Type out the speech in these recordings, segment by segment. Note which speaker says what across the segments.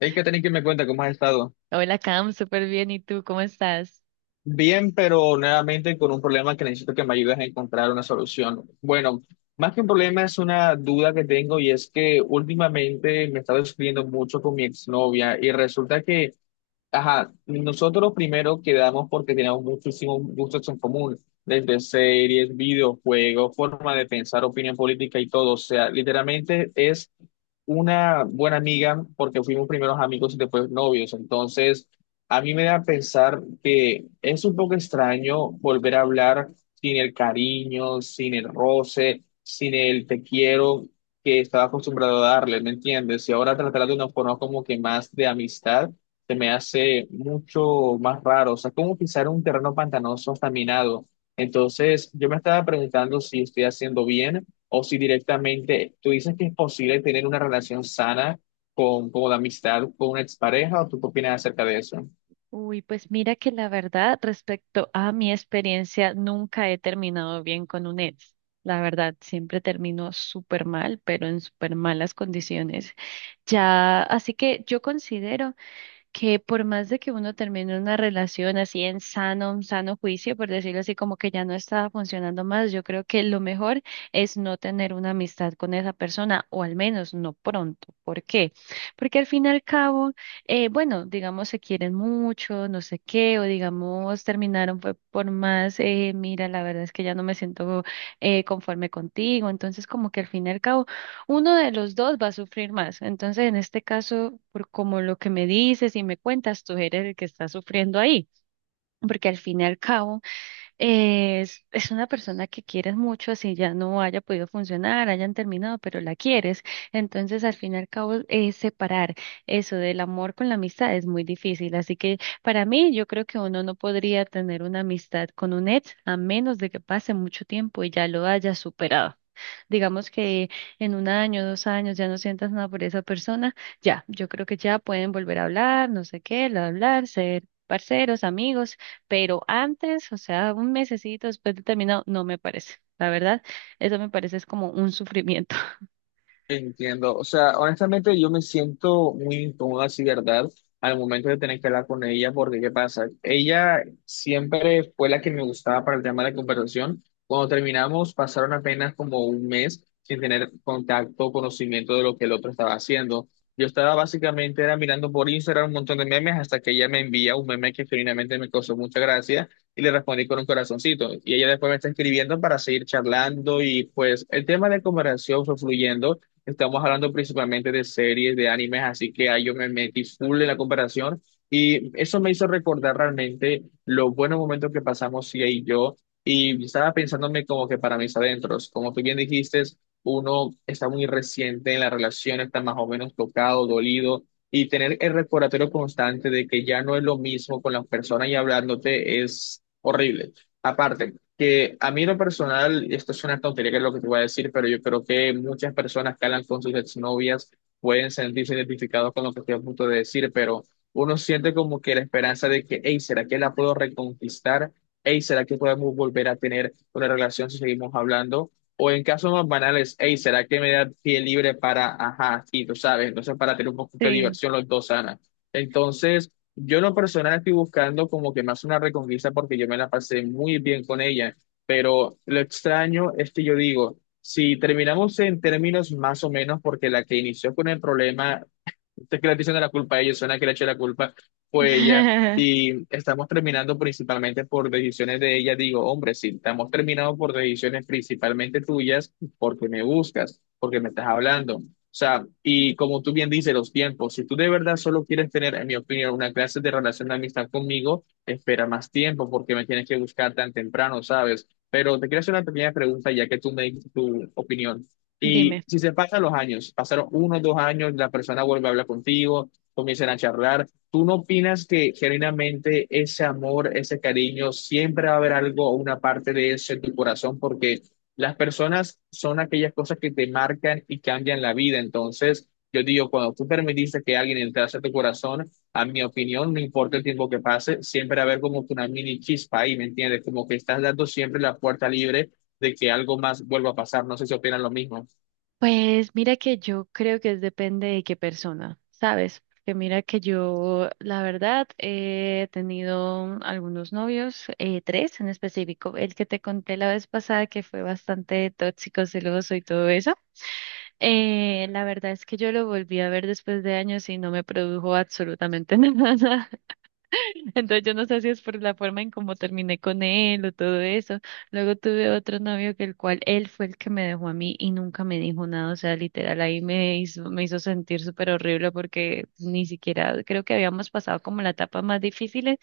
Speaker 1: Hay que tener que me cuenta cómo has estado.
Speaker 2: Hola Cam, súper bien. ¿Y tú cómo estás?
Speaker 1: Bien, pero nuevamente con un problema que necesito que me ayudes a encontrar una solución. Bueno, más que un problema es una duda que tengo y es que últimamente me he estado discutiendo mucho con mi exnovia y resulta que, ajá, nosotros primero quedamos porque teníamos muchísimos gustos en común, desde series, videojuegos, forma de pensar, opinión política y todo. O sea, literalmente es una buena amiga porque fuimos primeros amigos y después novios. Entonces, a mí me da a pensar que es un poco extraño volver a hablar sin el cariño, sin el roce, sin el te quiero que estaba acostumbrado a darle, ¿me entiendes? Y ahora tratar de una forma como que más de amistad se me hace mucho más raro. O sea, como pisar un terreno pantanoso hasta minado. Entonces, yo me estaba preguntando si estoy haciendo bien o si directamente tú dices que es posible tener una relación sana con la amistad, con una expareja, o tú qué opinas acerca de eso.
Speaker 2: Uy, pues mira que la verdad, respecto a mi experiencia, nunca he terminado bien con un ex. La verdad, siempre termino súper mal, pero en súper malas condiciones. Ya, así que yo considero que por más de que uno termine una relación así en sano, un sano juicio, por decirlo así, como que ya no estaba funcionando más, yo creo que lo mejor es no tener una amistad con esa persona, o al menos no pronto. ¿Por qué? Porque al fin y al cabo, bueno, digamos se quieren mucho, no sé qué, o digamos terminaron fue por más, mira, la verdad es que ya no me siento conforme contigo, entonces como que al fin y al cabo uno de los dos va a sufrir más. Entonces, en este caso, por como lo que me dices y me cuentas, tú eres el que está sufriendo ahí, porque al fin y al cabo es una persona que quieres mucho, así ya no haya podido funcionar, hayan terminado, pero la quieres. Entonces, al fin y al cabo, separar eso del amor con la amistad es muy difícil. Así que para mí, yo creo que uno no podría tener una amistad con un ex a menos de que pase mucho tiempo y ya lo haya superado. Digamos que en un año, 2 años ya no sientas nada por esa persona, ya, yo creo que ya pueden volver a hablar, no sé qué, hablar, ser parceros, amigos, pero antes, o sea, un mesecito después de terminado, no me parece, la verdad, eso me parece es como un sufrimiento.
Speaker 1: Entiendo, o sea, honestamente yo me siento muy incómoda, sí, ¿verdad? Al momento de tener que hablar con ella, porque ¿qué pasa? Ella siempre fue la que me gustaba para el tema de la conversación. Cuando terminamos, pasaron apenas como un mes sin tener contacto o conocimiento de lo que el otro estaba haciendo. Yo estaba básicamente era mirando por Instagram un montón de memes hasta que ella me envía un meme que finalmente me causó mucha gracia y le respondí con un corazoncito. Y ella después me está escribiendo para seguir charlando y pues el tema de conversación fue fluyendo. Estamos hablando principalmente de series, de animes, así que ahí yo me metí full en la comparación y eso me hizo recordar realmente los buenos momentos que pasamos Sia y yo y estaba pensándome como que para mis adentros, como tú bien dijiste, uno está muy reciente en la relación, está más o menos tocado, dolido y tener el recordatorio constante de que ya no es lo mismo con las personas y hablándote es horrible. Aparte, que a mí en lo personal, y esto es una tontería que es lo que te voy a decir, pero yo creo que muchas personas que hablan con sus exnovias pueden sentirse identificados con lo que estoy a punto de decir, pero uno siente como que la esperanza de que, hey, ¿será que la puedo reconquistar? Hey, ¿será que podemos volver a tener una relación si seguimos hablando? O en casos más banales, hey, ¿será que me da pie libre para, ajá, y tú sabes, entonces para tener un poquito de
Speaker 2: Sí.
Speaker 1: diversión los dos, Ana. Entonces, yo en lo personal estoy buscando como que más una reconquista porque yo me la pasé muy bien con ella, pero lo extraño es que yo digo, si terminamos en términos más o menos, porque la que inició con el problema entonces, que le estoy echando la culpa a ellos, suena que le eché la culpa fue ella. Y estamos terminando principalmente por decisiones de ella. Digo, hombre, sí, estamos terminando por decisiones principalmente tuyas, porque me buscas, porque me estás hablando. O sea, y como tú bien dices, los tiempos, si tú de verdad solo quieres tener, en mi opinión, una clase de relación de amistad conmigo, espera más tiempo, porque me tienes que buscar tan temprano, ¿sabes? Pero te quiero hacer una pequeña pregunta, ya que tú me dices tu opinión. Y
Speaker 2: Dime.
Speaker 1: si se pasan los años, pasaron uno, dos años, la persona vuelve a hablar contigo, comienzan a charlar. ¿Tú no opinas que genuinamente ese amor, ese cariño, siempre va a haber algo, una parte de eso en tu corazón? Porque las personas son aquellas cosas que te marcan y cambian la vida. Entonces, yo digo, cuando tú permitiste que alguien entrase a tu corazón, a mi opinión, no importa el tiempo que pase, siempre va a haber como que una mini chispa ahí, ¿me entiendes? Como que estás dando siempre la puerta libre de que algo más vuelva a pasar. No sé si opinan lo mismo.
Speaker 2: Pues mira que yo creo que depende de qué persona, ¿sabes? Que mira que yo, la verdad, he tenido algunos novios, tres en específico, el que te conté la vez pasada que fue bastante tóxico, celoso y todo eso. La verdad es que yo lo volví a ver después de años y no me produjo absolutamente nada. Entonces yo no sé si es por la forma en cómo terminé con él o todo eso. Luego tuve otro novio que el cual él fue el que me dejó a mí y nunca me dijo nada. O sea, literal ahí me hizo sentir súper horrible porque ni siquiera creo que habíamos pasado como la etapa más difícil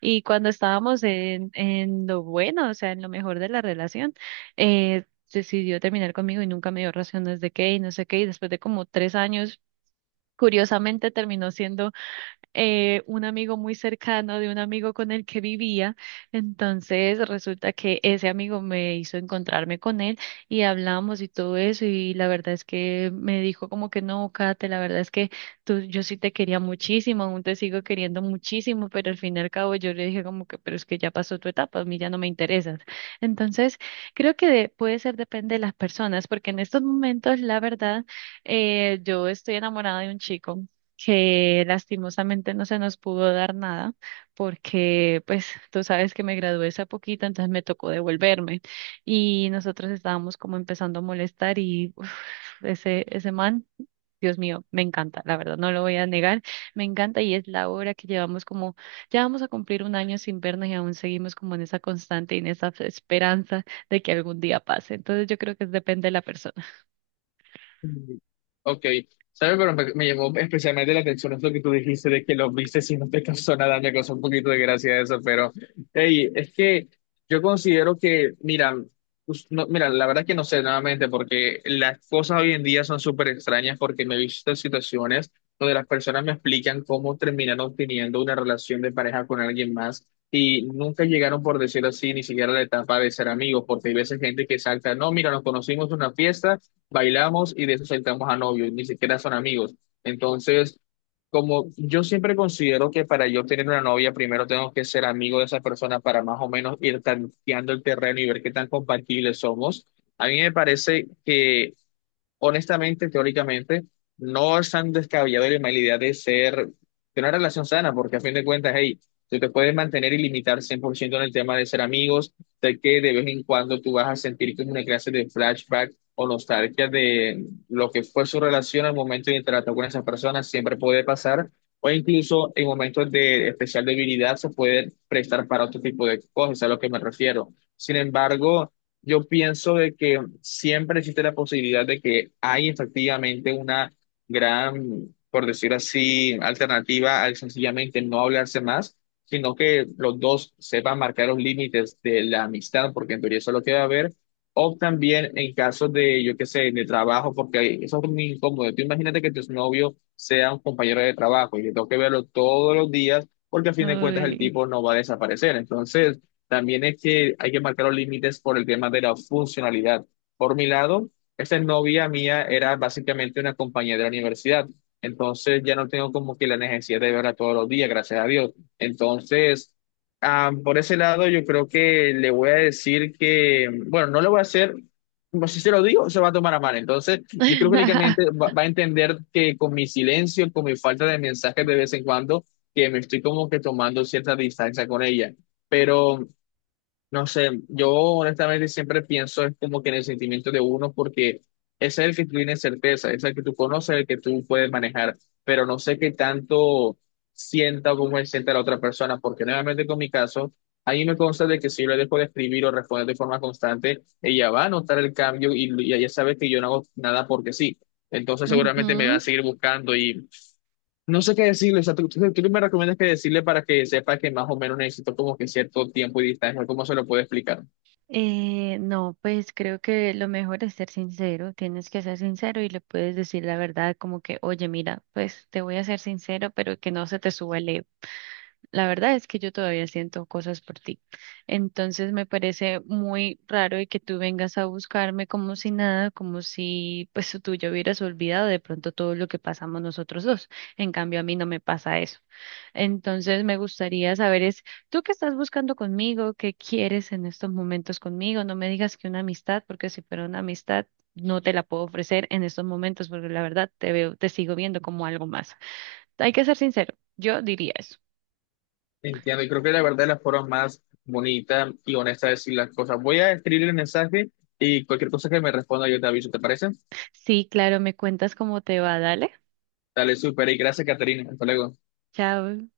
Speaker 2: y cuando estábamos en lo bueno, o sea, en lo mejor de la relación, eh, decidió terminar conmigo y nunca me dio razones de qué y no sé qué. Y después de como 3 años, curiosamente terminó siendo un amigo muy cercano de un amigo con el que vivía. Entonces resulta que ese amigo me hizo encontrarme con él y hablamos y todo eso y la verdad es que me dijo como que no, Kate, la verdad es que tú, yo sí te quería muchísimo, aún te sigo queriendo muchísimo, pero al fin y al cabo yo le dije como que, pero es que ya pasó tu etapa, a mí ya no me interesas. Entonces creo que puede ser depende de las personas porque en estos momentos la verdad yo estoy enamorada de un chico que lastimosamente no se nos pudo dar nada porque pues tú sabes que me gradué hace poquito, entonces me tocó devolverme y nosotros estábamos como empezando a molestar y uf, ese man, Dios mío, me encanta, la verdad, no lo voy a negar, me encanta y es la hora que llevamos como, ya vamos a cumplir un año sin vernos y aún seguimos como en esa constante y en esa esperanza de que algún día pase. Entonces yo creo que depende de la persona.
Speaker 1: Mm, ok, ¿sabes? Pero me llamó especialmente la atención es lo que tú dijiste de que lo viste si no te causó nada, me causó un poquito de gracia eso, pero hey, es que yo considero que, mira, pues, mira, la verdad que no sé nuevamente, porque las cosas hoy en día son súper extrañas porque me he visto en situaciones donde las personas me explican cómo terminaron teniendo una relación de pareja con alguien más. Y nunca llegaron, por decirlo así, ni siquiera a la etapa de ser amigos, porque hay veces gente que salta, no, mira, nos conocimos en una fiesta bailamos y de eso saltamos a novios, ni siquiera son amigos. Entonces, como yo siempre considero que para yo tener una novia, primero tengo que ser amigo de esa persona para más o menos ir tanteando el terreno y ver qué tan compatibles somos. A mí me parece que honestamente, teóricamente, no es tan descabellado la mala idea de ser, de una relación sana, porque a fin de cuentas, hey, tú te puedes mantener y limitar 100% en el tema de ser amigos, de que de vez en cuando tú vas a sentir como una clase de flashback o nostalgia de lo que fue su relación al momento de interactuar con esas personas, siempre puede pasar, o incluso en momentos de especial debilidad se puede prestar para otro tipo de cosas, a lo que me refiero. Sin embargo, yo pienso de que siempre existe la posibilidad de que hay efectivamente una gran, por decir así, alternativa al sencillamente no hablarse más, sino que los dos sepan marcar los límites de la amistad, porque en teoría eso es lo que va a haber, o también en casos de, yo qué sé, de trabajo, porque eso es muy incómodo. Tú imagínate que tu novio sea un compañero de trabajo y que tengo que verlo todos los días, porque a fin de cuentas el
Speaker 2: Uy.
Speaker 1: tipo no va a desaparecer. Entonces... También es que hay que marcar los límites por el tema de la funcionalidad. Por mi lado, esta novia mía era básicamente una compañera de la universidad. Entonces ya no tengo como que la necesidad de verla todos los días, gracias a Dios. Entonces, ah, por ese lado, yo creo que le voy a decir que, bueno, no lo voy a hacer, como si se lo digo, se va a tomar a mal. Entonces, yo creo que únicamente va a entender que con mi silencio, con mi falta de mensajes de vez en cuando, que me estoy como que tomando cierta distancia con ella. Pero no sé, yo honestamente siempre pienso es como que en el sentimiento de uno, porque ese es el que tú tienes certeza, es el que tú conoces, el que tú puedes manejar, pero no sé qué tanto sienta o cómo sienta la otra persona, porque nuevamente con mi caso, a mí me consta de que si yo le dejo de escribir o responder de forma constante, ella va a notar el cambio y ella sabe que yo no hago nada porque sí. Entonces seguramente me va
Speaker 2: Ujú.
Speaker 1: a seguir buscando y no sé qué decirle, o sea, tú me recomiendas que decirle para que sepa que más o menos necesito como que cierto tiempo y distancia, ¿no? ¿Cómo se lo puedo explicar?
Speaker 2: No, pues creo que lo mejor es ser sincero, tienes que ser sincero y le puedes decir la verdad como que, oye, mira, pues te voy a ser sincero, pero que no se te suba el ego. La verdad es que yo todavía siento cosas por ti. Entonces me parece muy raro y que tú vengas a buscarme como si nada, como si pues tú ya hubieras olvidado de pronto todo lo que pasamos nosotros dos. En cambio, a mí no me pasa eso. Entonces me gustaría saber es, ¿tú qué estás buscando conmigo? ¿Qué quieres en estos momentos conmigo? No me digas que una amistad, porque si fuera una amistad, no te la puedo ofrecer en estos momentos, porque la verdad te veo, te sigo viendo como algo más. Hay que ser sincero, yo diría eso.
Speaker 1: Entiendo, y creo que la verdad es la forma más bonita y honesta de decir las cosas. Voy a escribir el mensaje y cualquier cosa que me responda yo te aviso, ¿te parece?
Speaker 2: Sí, claro, me cuentas cómo te va, dale.
Speaker 1: Dale, súper, y gracias, Caterina, hasta luego.
Speaker 2: Chao.